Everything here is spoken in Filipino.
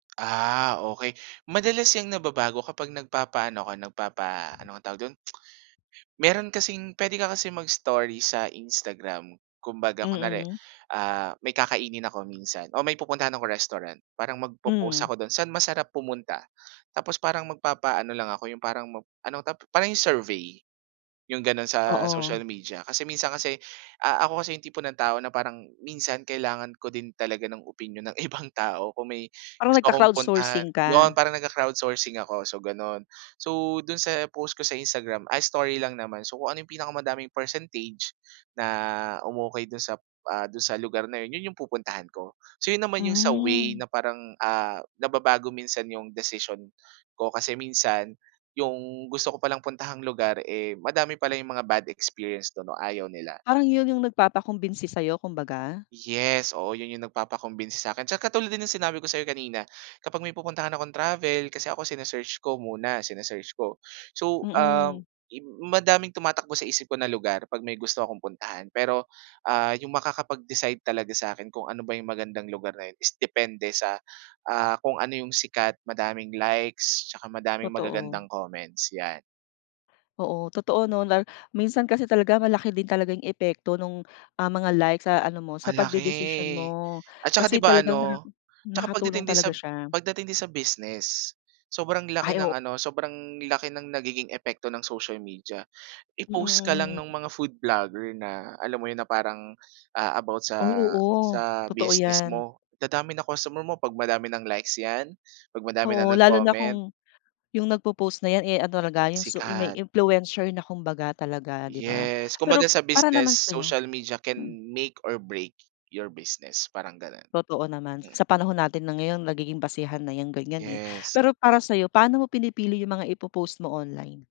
Ah, okey madalas yang nababago kapag nagpapaano ka nagpapa ano nga ang tawag dun? Meron kasing pwede ka kasi mag-story sa Instagram. Kumbaga kunware, Mm. ah, may kakainin ako minsan, o may pupuntahan ako restaurant. Parang magpopost Hmm. ako dun, saan masarap pumunta. Tapos parang magpapaano lang ako yung parang ano parang anong tap yung survey. Yung ganon sa Oo. social media. Kasi minsan kasi, ah, ako kasi yung tipo ng tao na parang minsan kailangan ko din talaga ng opinyon ng ibang tao kung may Parang gusto akong puntahan. nagka-crowdsourcing ka. Yun parang nag-crowdsourcing ako so ganon. So dun sa post ko sa Instagram ay story lang naman. So kung ano yung pinakamadaming percentage na umokey dun sa ah, dun sa lugar na yun, yun yung pupuntahan ko. So yun naman yung sa way Hmm. na parang, ah, nababago minsan yung desisyon ko. Kasi minsan yung gusto ko palang puntahang lugar, eh, madami pala yung mga bad experience dun o ayaw nila. Parang yun yung nagpapakumbinsi sa'yo kumbaga. Yes oo. Yun yung nagpapa-convince sakin sa katulad din yung sinabi ko sayo kanina. Kapag may pupuntahan akong travel kasi ako sine-search ko muna. Sine-search ko. So, ah, Mm. im madaming tumatakbo sa isip ko na lugar pag may gusto akong puntahan, pero, ah, yung makakapag decide talaga sakin kung ano ba yung magandang lugar na yun is depende sa kung, ah, ano yung sikat, madaming likes, tsaka madaming Totoo. magagandang comments 'yan. Oo totoo nun at minsan kasi talaga malaki din talagang epekto nung ang mga like sa ano mo sa pagdedesisyon Malaki. mo At tsaka 'di kasi ba talagang ano tsaka nakatulong pagdating talaga sa siya. pagdating din sa business, sobrang laki Ay ng o ano sobrang laki ng nagiging epekto ng social media. Mm, I-post ka lang mm. nung mga food vlogger na alam mo yun na parang, ah, about Ay sa oo, sa totoo business 'yan. mo dadami na customer mo pag madami ng likes 'yan pag madami ng Oo lalo na nag-comment. kung, yung nagpopost na 'yan, eh, ano talaga yung su may Sikat. influencer na kumbaga talaga 'di ba, Yes, kumbaga pero sa para business naman sa'yo social media can make or break your business parang ganun. Totoo naman sa panahon natin na ngayon nagiging basehan na yung ganyan eh, Yes. pero para sa'yo pano mo pinipili yung mga ipopost mo online?